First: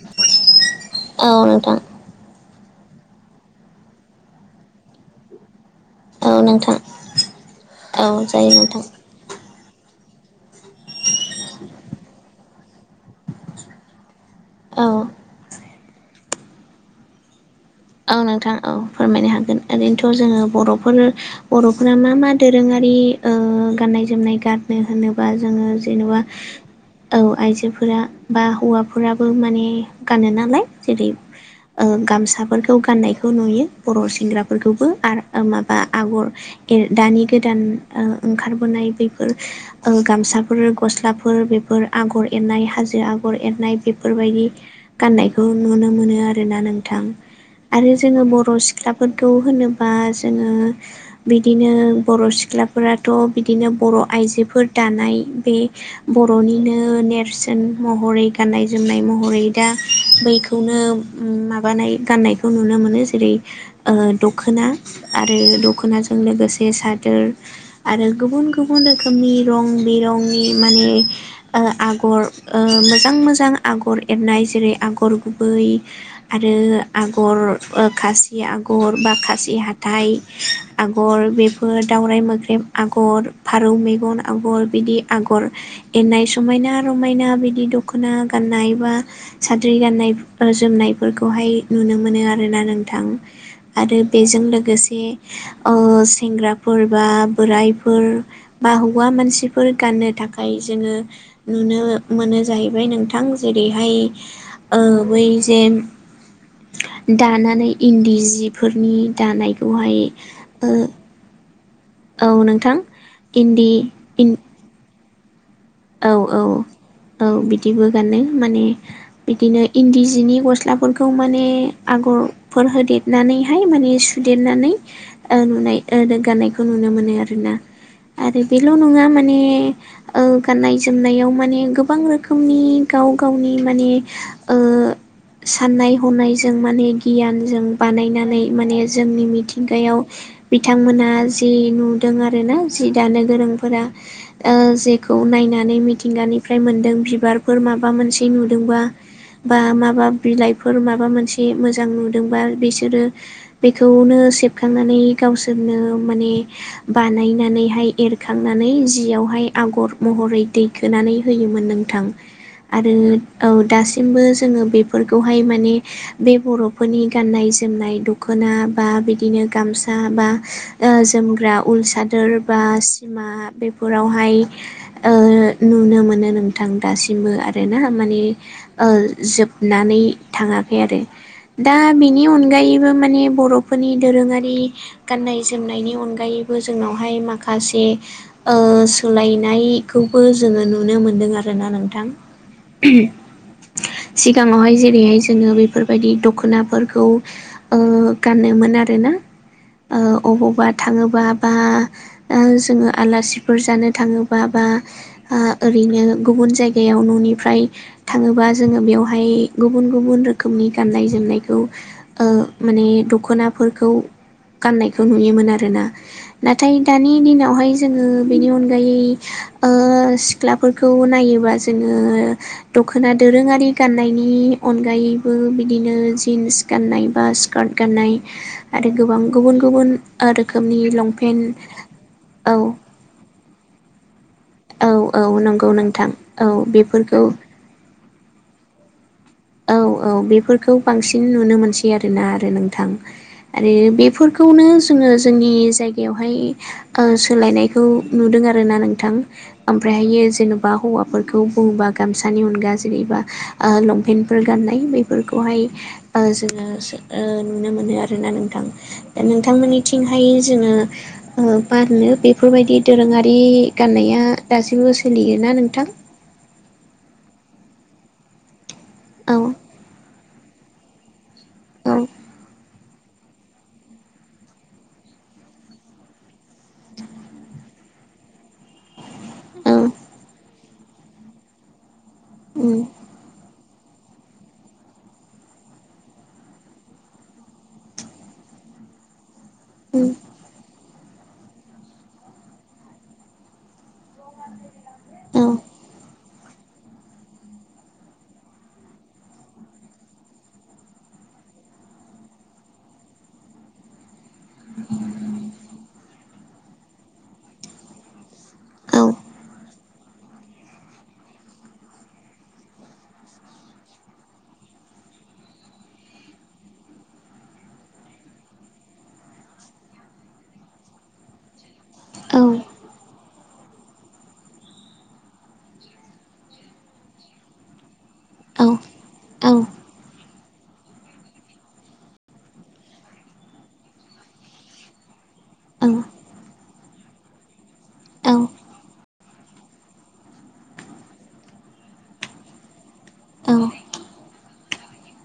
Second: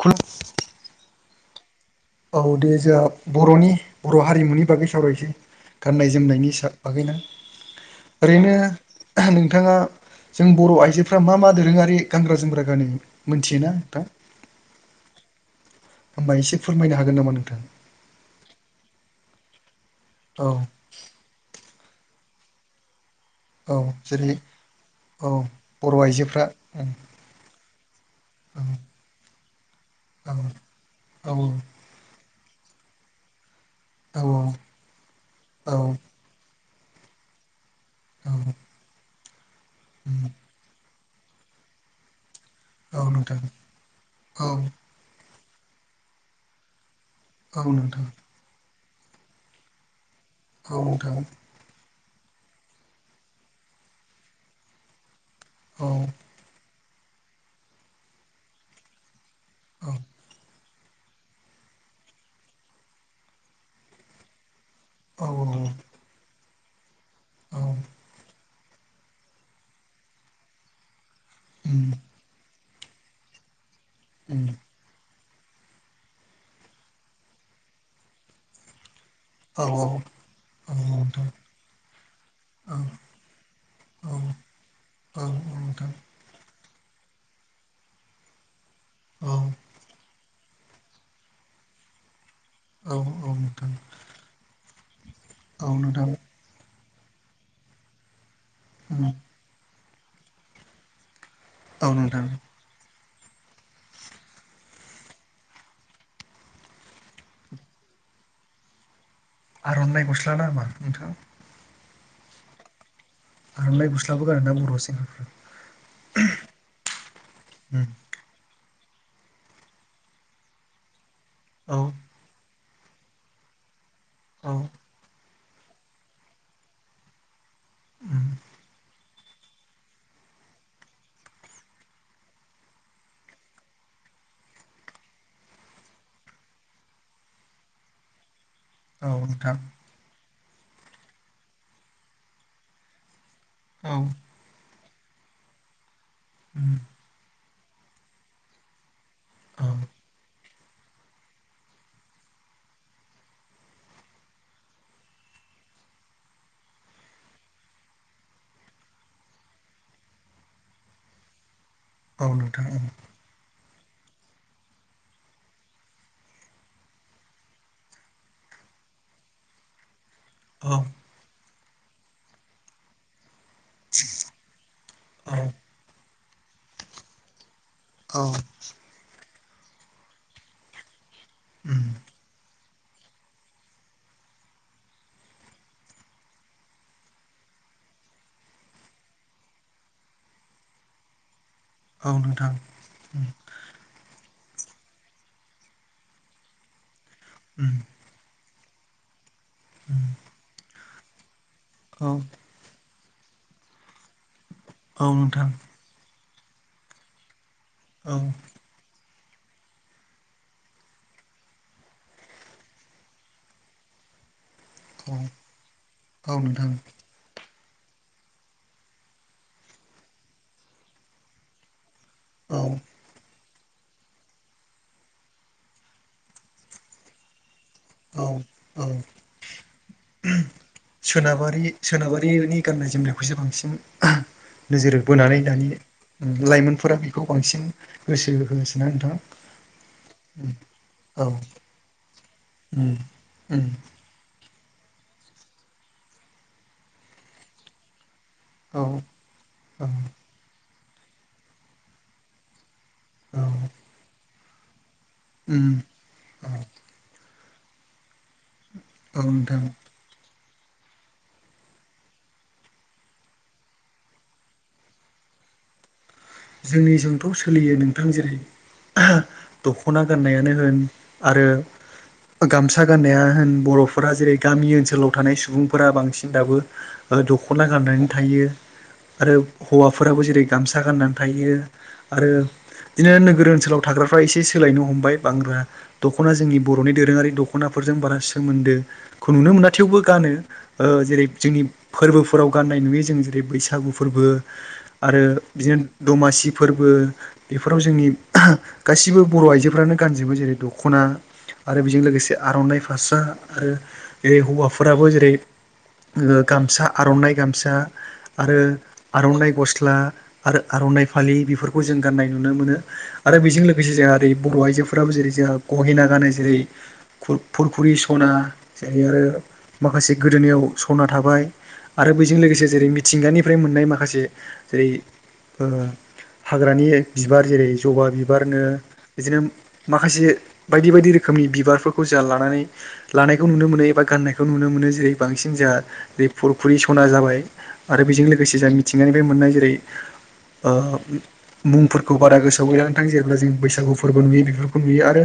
खुलु औ नोंथां औ दे जोंहा बर'नि बर' हारिमुनि बागै सावरायसै गाननाय औ जोमनायनि सा नोंथां बागैना औ जायो ओरैनो नोंथां नोंथाङा जों बर' आइजोफ्रा मा मा दोरोङारि गानग्रा जोमग्रा गानो मोनथियोना नोंथां औ होनबा एसे फोरमायनो हागोन नामा नोंथां औ नोंथां औ फोरमायनो हागोन ओरैनोथ' जोङो औ बर'फोर बर' मा मा दोरोङारि ओ औ गाननाय जेरै जोमनाय गारनो औ होनोबा जोङो बर' जेनेबा आइजोफ्रा ओं औ आइजोफोरा बा हौवाफोराबो माने औ गानो नालाय जेरै औ ओ गामसाफोरखौ गाननायखौ नुयो बर' औ सेंग्राफोरखौबो आरो औ माबा आगर दानि गोदान आ औ ओंखारबोनाय बेफोर गामसाफोर गस्लाफोर बेफोर आगर एरनाय औ हाजो आगर नोंथां एरनाय औ बेफोरबायदि गाननाय ब खौ नुनो मोनो आरोना नोंथां औ आरो नोंथां जोङो बर' सिख्लाफोरखौ होनोबा जोङो औ नोंथां बिदिनो बर' सिख्लाफोराथ' बिदिनो बर' आइजोफोर दानाय बे औ बर'निनो नों नेरसोन महरै गाननाय जोमनाय महरै दा बैखौ खौनो माबानाय गाननायखौ नुनो मोनो जेरै ओ दख'ना आरो दख'नाजों लोगोसे सादोर औ आरो गुबुन गु बुन रोखोमनि रं बिरंनि माने ओ आगर ओ मोजां मोजां आगर एरनाय जेरै आगर गुबै आरो आ गर खासि आगर बा खासि औ हाथाइ औ नोंथां आगर बेफोर दावराइ मोख्रेब औ आगर फारौ औ मेगन आगर बिदि औ आगर नोंथां एरनाय समायना रमायना बिदि दख'ना गाननाय बा औ साद्रि गाननाय जोमनायफोरखौहाय नुनो मोनो आरोना औ नोंथां औ नोंथां आरो बेजों लोगोसे औ ओ नोंथां सेंग्राफोर बा बोरायफोर बा उम हौवा मानसिफोर गाननो थाखाय जोङो नुनो औ नोंथां मोनो जाहैबाय नोंथां थां जेरैहाय ओ बै जे दानानै इनदि जिफोरनि दानायखौहाय आर'नाइ गस्ला ना मा ओ नोंथां औ नोंथां इन्दि आर'नाइ गस्लाबो इन गानोना बर' सेंग्राफ्रा औ औ औ बिदिबो उम गानो माने बिदिनो इनदि जिनि गस्लाफोरखौ माने औ आगर फोर होदेरनानैहाय माने औ सुदेरनानै ओ नुनाय दग्गानायखौ नुनो मोनो आरोना उम आरो बेल' नङा मा नि ओं गाननाय जोमनायाव माने गोबां रोखोमनि गाव गावनि माने ओ साननाय हनायजों माने गियानजों बानायनानै माने औ जोंनि नोंथां मिथिंगायाव बिथांमोनहा जि नुदों आरोना जि दानो गोरोंफोरा औ ओ जेखौ नायनानै मिथिंगानिफ्राय उम मोनदों बिबार फोर माबा मोनसे नुदोंबा बा औ माबा बिलाइ फोर माबा मोनसे मोजां नुदोंबा बिसोरो बेखौनो सेबखांनानै गावसोर बिनो माने बानायनानैहाय एरखांनानै जियावहाय आगर महरै दैखोनानै होयोमोन नोंथां औ नोंथां आरो औ दासिमबो जोङो बेफोरखौहाय माने बे बर'फोरनि गाननाय जोमनाय दख'ना बा बिदिनो गामसा बा औ जोमग्रा उल सादोर बा सिमा बेफोरावहाय औ नुनो मोनो नोंथां दासिमबो आरोना औ माने जोब ननानै थाङाखै आरो दा उम बेनि अनगायै बो माने बर'फोरनि दोरोङारि गान्नाय जोमनायनि अनगायैबो जोंनावहाय माखासे सोलायनाय खौबो जोङो नुनो मोनदों आरोना नोंथां उम सिगाङावहाय जेरैहाय जोङो बेफोरबायदि दख'नाफोरखौ उम गानोमोन आरो आरोना उम अबावबा थाङोबा बा औ ओ जोङो आलासिफोर जानो थाङोबा बा औ ओ नोंथां ओरैनो गुबुन जायगायाव न'निफ्राय औ थाङोबा जोङो बेयाव बहाय गुबुन गुबुन रोखोमनि गाननाय जोमनायखौ माने दखनाफोरखौ गाननायखौ औ नुयोमोन आरोना औ नोंथां नाथाय दानि दिनावहाय जोङो बेनि अनगायै सिख्लाफोरखौ नायोबा जों औ दख'ना दोरोङारि गाननायनि अगायैबो बिदिनो जिनस गानाय बा स्कार्ट गाननाय औ औ आरो गोबां गुबुन गुबुन रोखोमनि लंपेन्ट औ नि गाननाय जोमनायखौसो बांसिन औ नोजोर औ बोनानै दानि नंगौ नोंथां औ लाइमोनफोरा बेखौ बेफोरखौ बांसिन गोसो होसिनना नोंथाङा औ औ बेफोरखौ बांसिन नुनो मोनसै आरोना आरो नोंथां उम उम आरो बेफोरखौ बेखौनो जोङो जोंनि जायगायावहाय सोलायनायखौ नुदों आरोना औ नोंथां औ ओमफ्रायहायो जेन'बा हौवाफोरखौ बुङोबा गामसानि अनगायै जों जेनेबा औ लंपेन्टफोर गाननाय बेफोरखौहाय उम जोङो औ नुनो मोनो आरोना नोंथा नोंथां नोंथांनिथिं हाय जोङो बारनो बेफोरबायदि दोरोङारि गाननाया दासिमबो सोलियोना मा नोंथां जोंनिजोंथ' सोलियो नोंथां जेरै औ दख'ना गाननायानो होन आरो औ गामसा फासारा गान्नाया होन बर'फोरा जेरै गामि ओनसोलाव थानाय सुबुंफोरा बांसिन दाबो दख'ना गानो गाननानै थायो आरो औ हौवाफोराबो जेरै गामसा गाननानै थायो आरो उम बिदिनो नोगोर ओनसोलाव थाग्राफ्रा एसे सोलायनो हमबाय बांगग्रा दख'ना जोंनि बर'नि दोरोङारि दख'नाफोरजों बारा सोमोन्दो खौ नुनो मोना थेवबो उम गानो जेरै जोंनि फोरबोफोराव गाननाय नुयो जों जेरै बैसागु फोरबो आरो औ बिदिनो दमासि फोरबो बेफोराव जोंनि गासिबो बर' आइजोफ्रानो गानजोबो जेरै दख'ना आरो बेजों लोगोसे आर'नाइ फास्रा आरो जेरै हौवाफोराबो जेरै गामसा आर'नाइ गामसा आरो औ आर'नाइ गस्ला आरो आर'नाइ फालि बेफोरखौ जों गाननाय नुनो मोनो आरो बेजों लोगोसे जोंहा ओरै बर' आइजोफोराबो जेरै जोंहा गहेना गानो जेरै फुरखुरि सना जेरै आरो माखासे गोदोनिायाव सना थाबाय आरो बजों लोगोसे जेरै मिथिंगानिफ्राय मोननाय माखासे जेरै हाग्रानि बिबार जेरै जबा बिबारनो बिदिनो माखासे बायदि बायदि रोखोमनि बिबारफोरखौ जों लानानै लानायखौ नुनो मोनो एबा गाननायखौ नुनो मोनो जेरै बांसिन जोंहा फुरखुरि सना जाबाय आरो बेजों लोगोसे जों मिथिंगानि फ्राय जेरै मोननाय जेरै मुंफोरखौ बारा गोसोआव गैला आं जेब्ला जों बैसागु फोरबो नुयो बेफोरखौ नुयो आरो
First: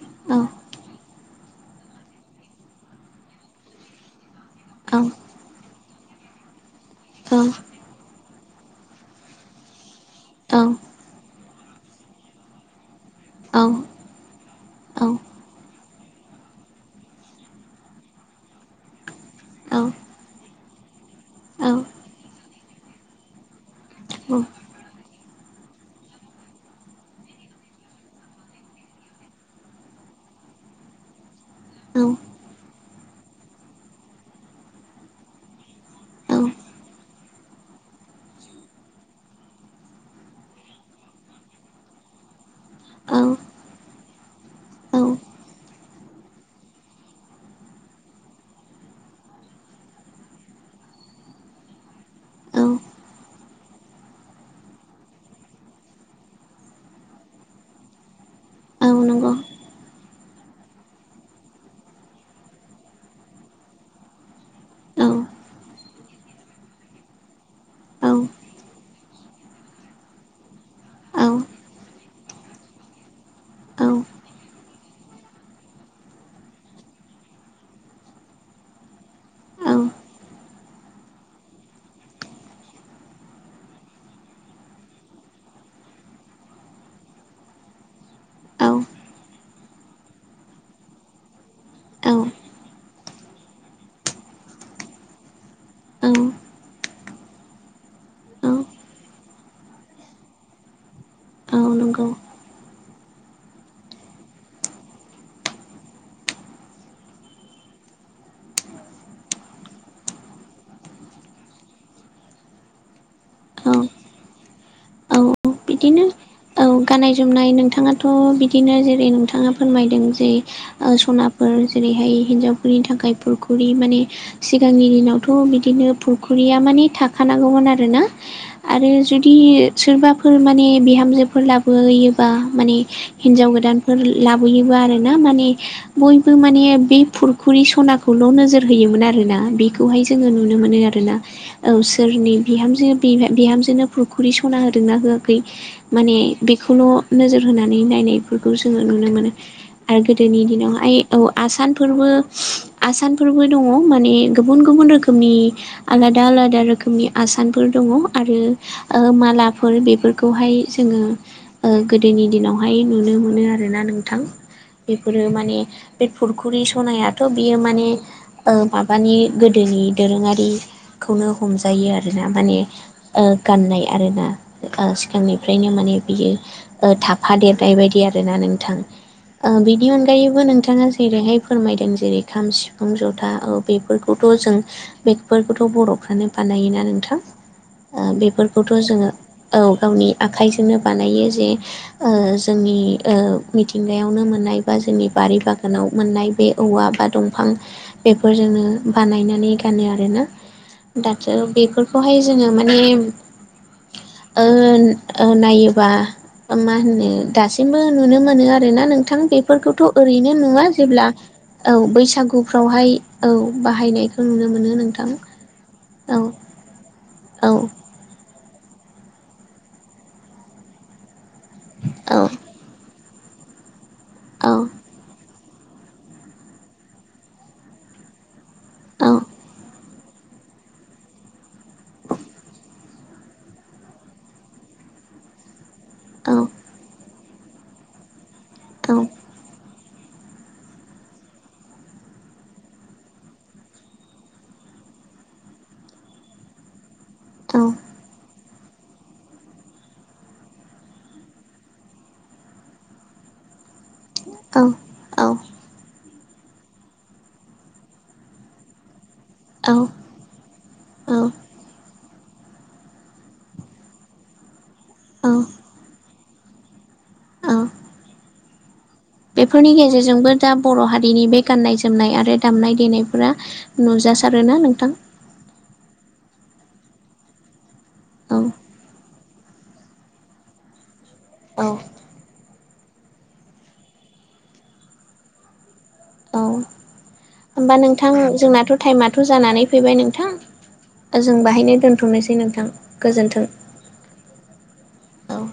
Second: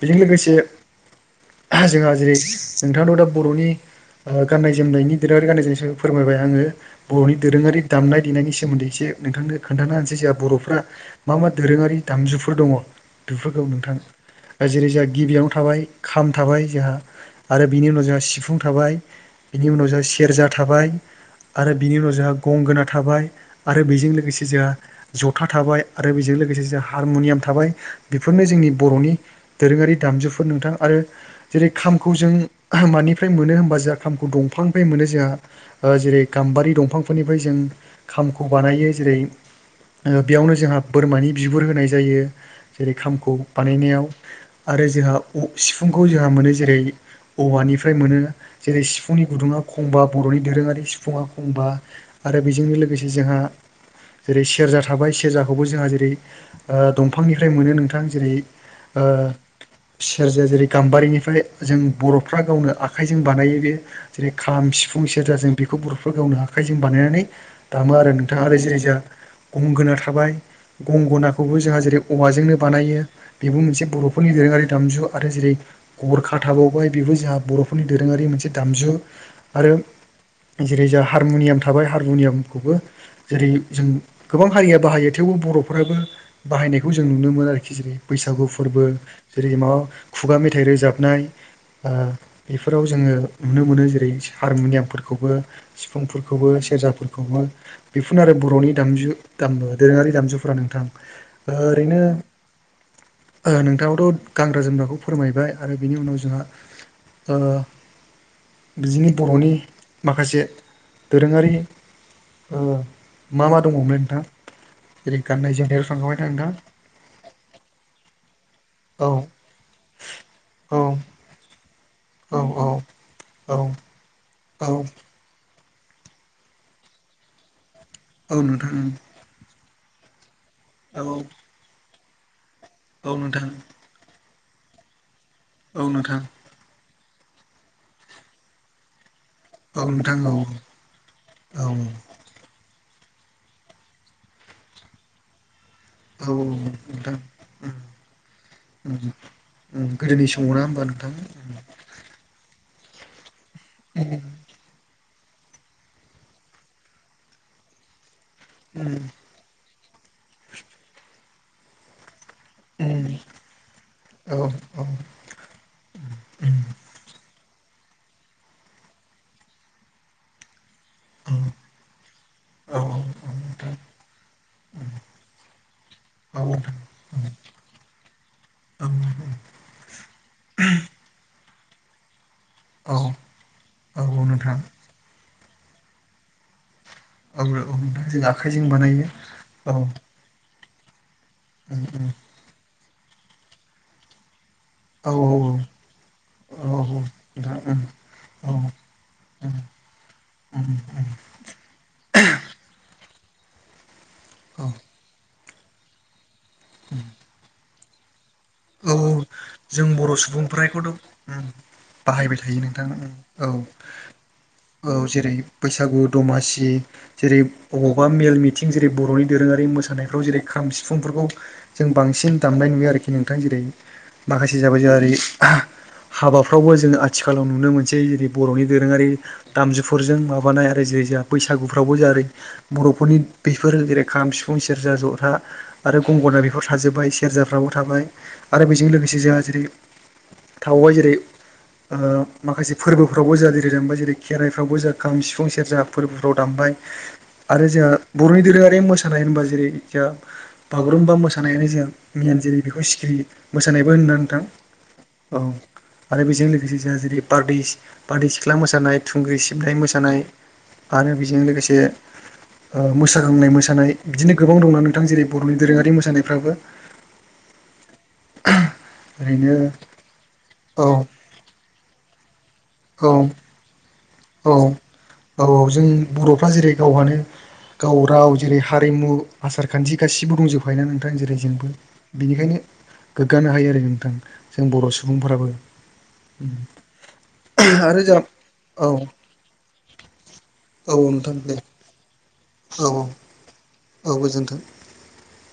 बेजों लोगोसे जोंहा जेरै नोंथांनाव दा बर'नि गाननाय जोमनायनि दोरोहारि गाननाय जोमनाय सोमोन्दै फोरमायबाय आङो बर'नि दोरोङारि दामनाय देनायनि सोमोन्दै एसे नोंथांनो खोन्थानो हो जाहा बर'फ्रा मा मा दोरोङारि दामजुफोर दङ बेफोरखौ नोंथां जेरै जोंहा गिबियावनो थाबाय खाम थाबाय जोंहा आरो बिनि उनाव जोंहा सिफुं थाबाय बिनि उनाव जोंहा सेरजा थाबाय आरो बिनि उनाव जोंहा गंगोना थाबाय आरो बेजों लोगोसे जोंहा ज था थाबाय आरो बेजों लोगोसे जों हारमुनियाम थाबाय बेफोरनो जोंनि बर'नि दोरोङारि दामजु फोर नोंथां आरो जेरै खामखौ जों मानिफ्राय मोनो होनबा जोंहा खामखौ दंफांनिफ्राय मोनो जोंहा जेरै गाम्बारि दंफांफोरनिफ्राय जों खाम खौ बानायो जेरै बेयावनो जोंहा बोरमानि बिगुर होनाय जायो। जेरै खामखौ बानायनायाव आरो जोंहा सिफुंखौ जोंहा मोनो जेरै औवानिफ्राय मोनो जेरै सिफुंनि गुदुङा खंबा बर'नि दोरोङारि सिफुङा फंबा आरो बेजोंनो लोगोसे जोंहा जेरै सेरजा थाबाय सेरजाखौबो जोंहा जेरै दंफांनिफ्राय मोनो नोंथां जेरै ओ सेरजाया जेरै गाम्बारिनिफ्राय जों बर'फ्रा गावनो आखाइजों बानायो बे जेरै खाम सिफुं सेरजा जों बेखौ बर'फ्रा गावनो आखाइजों बानायनानै दामो आरो नोंथाङा रायजो रोजा गंगोना थाबाय गंगोनाखौबो जोंहा जेरै औवाजोंनो बानायो। बेबो मोनसे बर'फोरनि दोरोङारि दामजु आरो जेरै गरखा थाबावबाय बेबो जोंहा बर'फोरनि दोरोङारि मोनसे दामजु आरो जेरै जोंहा हारमुनियाम थाबाय हारमुनियाम खौबो जेरै जों गोबां हारिया बाहायो थेवबो बर'फोराबो बाहायनायखौ जों नुनो मो नो आरोखि जै बैसागु फोरबो जेरै माबा खुगा मेथाइ रोजाबनाय आ बेफोराव जोङो नुनो मोनो जेरै हारमुनियामफोरखौबो सिफुंफोरखौबो सेरजाफोरखौबो बेफोरनो आरो बर'नि दामजु दाम दोरोङारि दामजुफोरा नोंथां ओरैनो नंगौ नोंथाङाबोथ' गानग्रा जोमग्राखौ फोरमायबाय आरो बिनि उनाव जोंहा ओ बिदिनि बर'नि माखासे दोरोङारि मा मा औ दङमोनला नोंथां जेरै औ गाननाय जोमनायाव बिदिनो थांखाबाय ना नोंथां औ गाननाय जोमनाय नोंथाङाथ' बिदि नो औ जेरै नोंथाङा फोरमायदों जे औ सनाफोर जेरैहाय औ औ हिनजावफोरनि थाखाय औ फुरखुरि माने औ सिगांनि दिनावथ' बिदिनो फुखुरिया मान थाखानांगौ आरोना औ नोंथां आरो जुदि सोरबा फोर माने औ बिहामजोफोर लाबोयोबा माने औ नोंथां हिनजाव गोदानफोर लाबोयोबा आरो ना माने औ नोंथां बयबो माने बे फुरखुरि सनाखौल' नोजोर होयोमोन आरोना औ बेहाय नोंथां जोङो औ नुनो मोनो आरोना औ सोरनि बिहाम जोनो फुरखुरि सना होदोंना होआखै माने औ बेखौल' नोंथां नोजोर होनानै नायनायफोरखौ जोङो नुनो मोनो आरो गोदोनि समाव ना होमबा दिनावहाय नोंथां औ आसानफोरबो आसानफोरबो दङ माने गुबुन गुबुन रो खोमनि आलादा आलादा रोखोमनि आसानफोर दङ आरो ओ मा फोर बेफोरखौहाय जोङो गोदोनि दिनावहाय नुनो मोनो आरोना नोंथां बेफोरो माने बे फुरखुरि सनायाथ' बियो माने माबानि गोदोनि दोरोङारि खौनो हमजायो आरोना माने औ औ नोंथां गाननाय आरोना सिगांनिफ्रायनो माने औ नोंथां बियो थाफा देरनाय बायदि आरोना नोंथां अह बिनि अनगायैबो नोंथाङा जेरैहाय फोरमायदों जेरै खाम सिफुं औ जथा औ बेफोरखौथ' जों नोंथां बे बेफोरखौथ' बर'फ्रानो बानायोना औ औ जों आखायजों खौथ जोङो औ गावनि आखाइ नो बे जे मिथिंगायावनो मोननाय बा जोंनि औ बारि औ बागानाव मोननाय बे औ औवा बा दंफां नोंथां उम औ बेफोरजोंनो उम बानायनानै ग गानो आरोना उम दाथ' बेफोरखौहाय जोङो माने औ ओ नायोबा मा होनो दासिमबो नुनो मोनो मोनो आरोना औ औ नोंथां बेफोरखौथ' जों बर' ओरैनो सुबुंफ्रा नुङा बेखौथ' उम जेब्ला औ बाहायबाय थायो नोंथां बैसागुफ्रावहाय उम औ बाहायनायखौ नुनो मोनो औ नोंथां जेरै बैसागु औ दमासि जेरै औ बबावबा मेल मिथिं जेरै बर'नि दोरोङारि मोसानायफ्राव जेरै खाम सिफुंफोरखौ जों औ बांसिन दामनाय नुयो आरोखि नोंथां जेरै औ माखासे जाबाय जोङो ओरै हाबाफ्रावबो जोङो आथिखालाव नुनो मोनसै जेरै बर'नि दोरोङारि दामजु फोरजों माबानाय आरो जेरै जोंहा बैसागुफ्रावबो जेरै बर'फोरनि बेफोर जेरै खाम सिफुं सेरजा सेरजा जथा आरो औ गंगोना बेफोर थाजोब्बाय सेरजाफ्राबो थाबाय आरो बेजों लोगोसे जोंहा जेरै थाबावबाय जेरै ओ माखासे फोरबोफ्रावबो जा जेरै दामबाय जेरै खेराइफ्रावबो जा खाम सिफुं सेरजा फोरबोफ्राव दामबाय औ आरो जोंहा बर'नि दोरोङारि मोसानाय होनबा जेरै जोंहा बागुरुम्बा मोसानायानो मेन [unintelligible] सिखिरि मोसानायबो होनना नोंथां औ औ आरो बेजों लोगोसे जोंहा जेरै बारदै बारदै सिख्ला मोसानाय थुंग्रि औ सिबनाय मोसानाय आरो बेजों औ लोगोसे ओ मोसाग्लांनाय मोसानाय बिदिनो गोबां दंना नोंथां जेरै बर'नि औ दोरोङारि मोसानाय फ्राबो ओ [inaudible] बेफोरनि गेजेरजोंबो दा बर' औ हारिनि बे गाननाय जोमनाय आरो दामनाय औ देनायफोरा नुजासै औ औ औ जों बर'फ्रा जेरै गावहानो गाव राव औ जेरै हारिमु आसारखान्थि गासिबो दंजोबखायोना नोंथां नोंथां जेरै जोंबो औ बिनिखायनो गोग्गानो हायो आरो नोंथां जों बर' सुबुंफोराबो औ होमबा आरो नोंथां जों जोंनाथ' औ टाइमाथ' जानानै फैबाय नोंथां औ जों नोंथां दे बाहायनो दोन्थ' नोसै नोंथां औ गोजोन्थों औ गोजोन्थों औ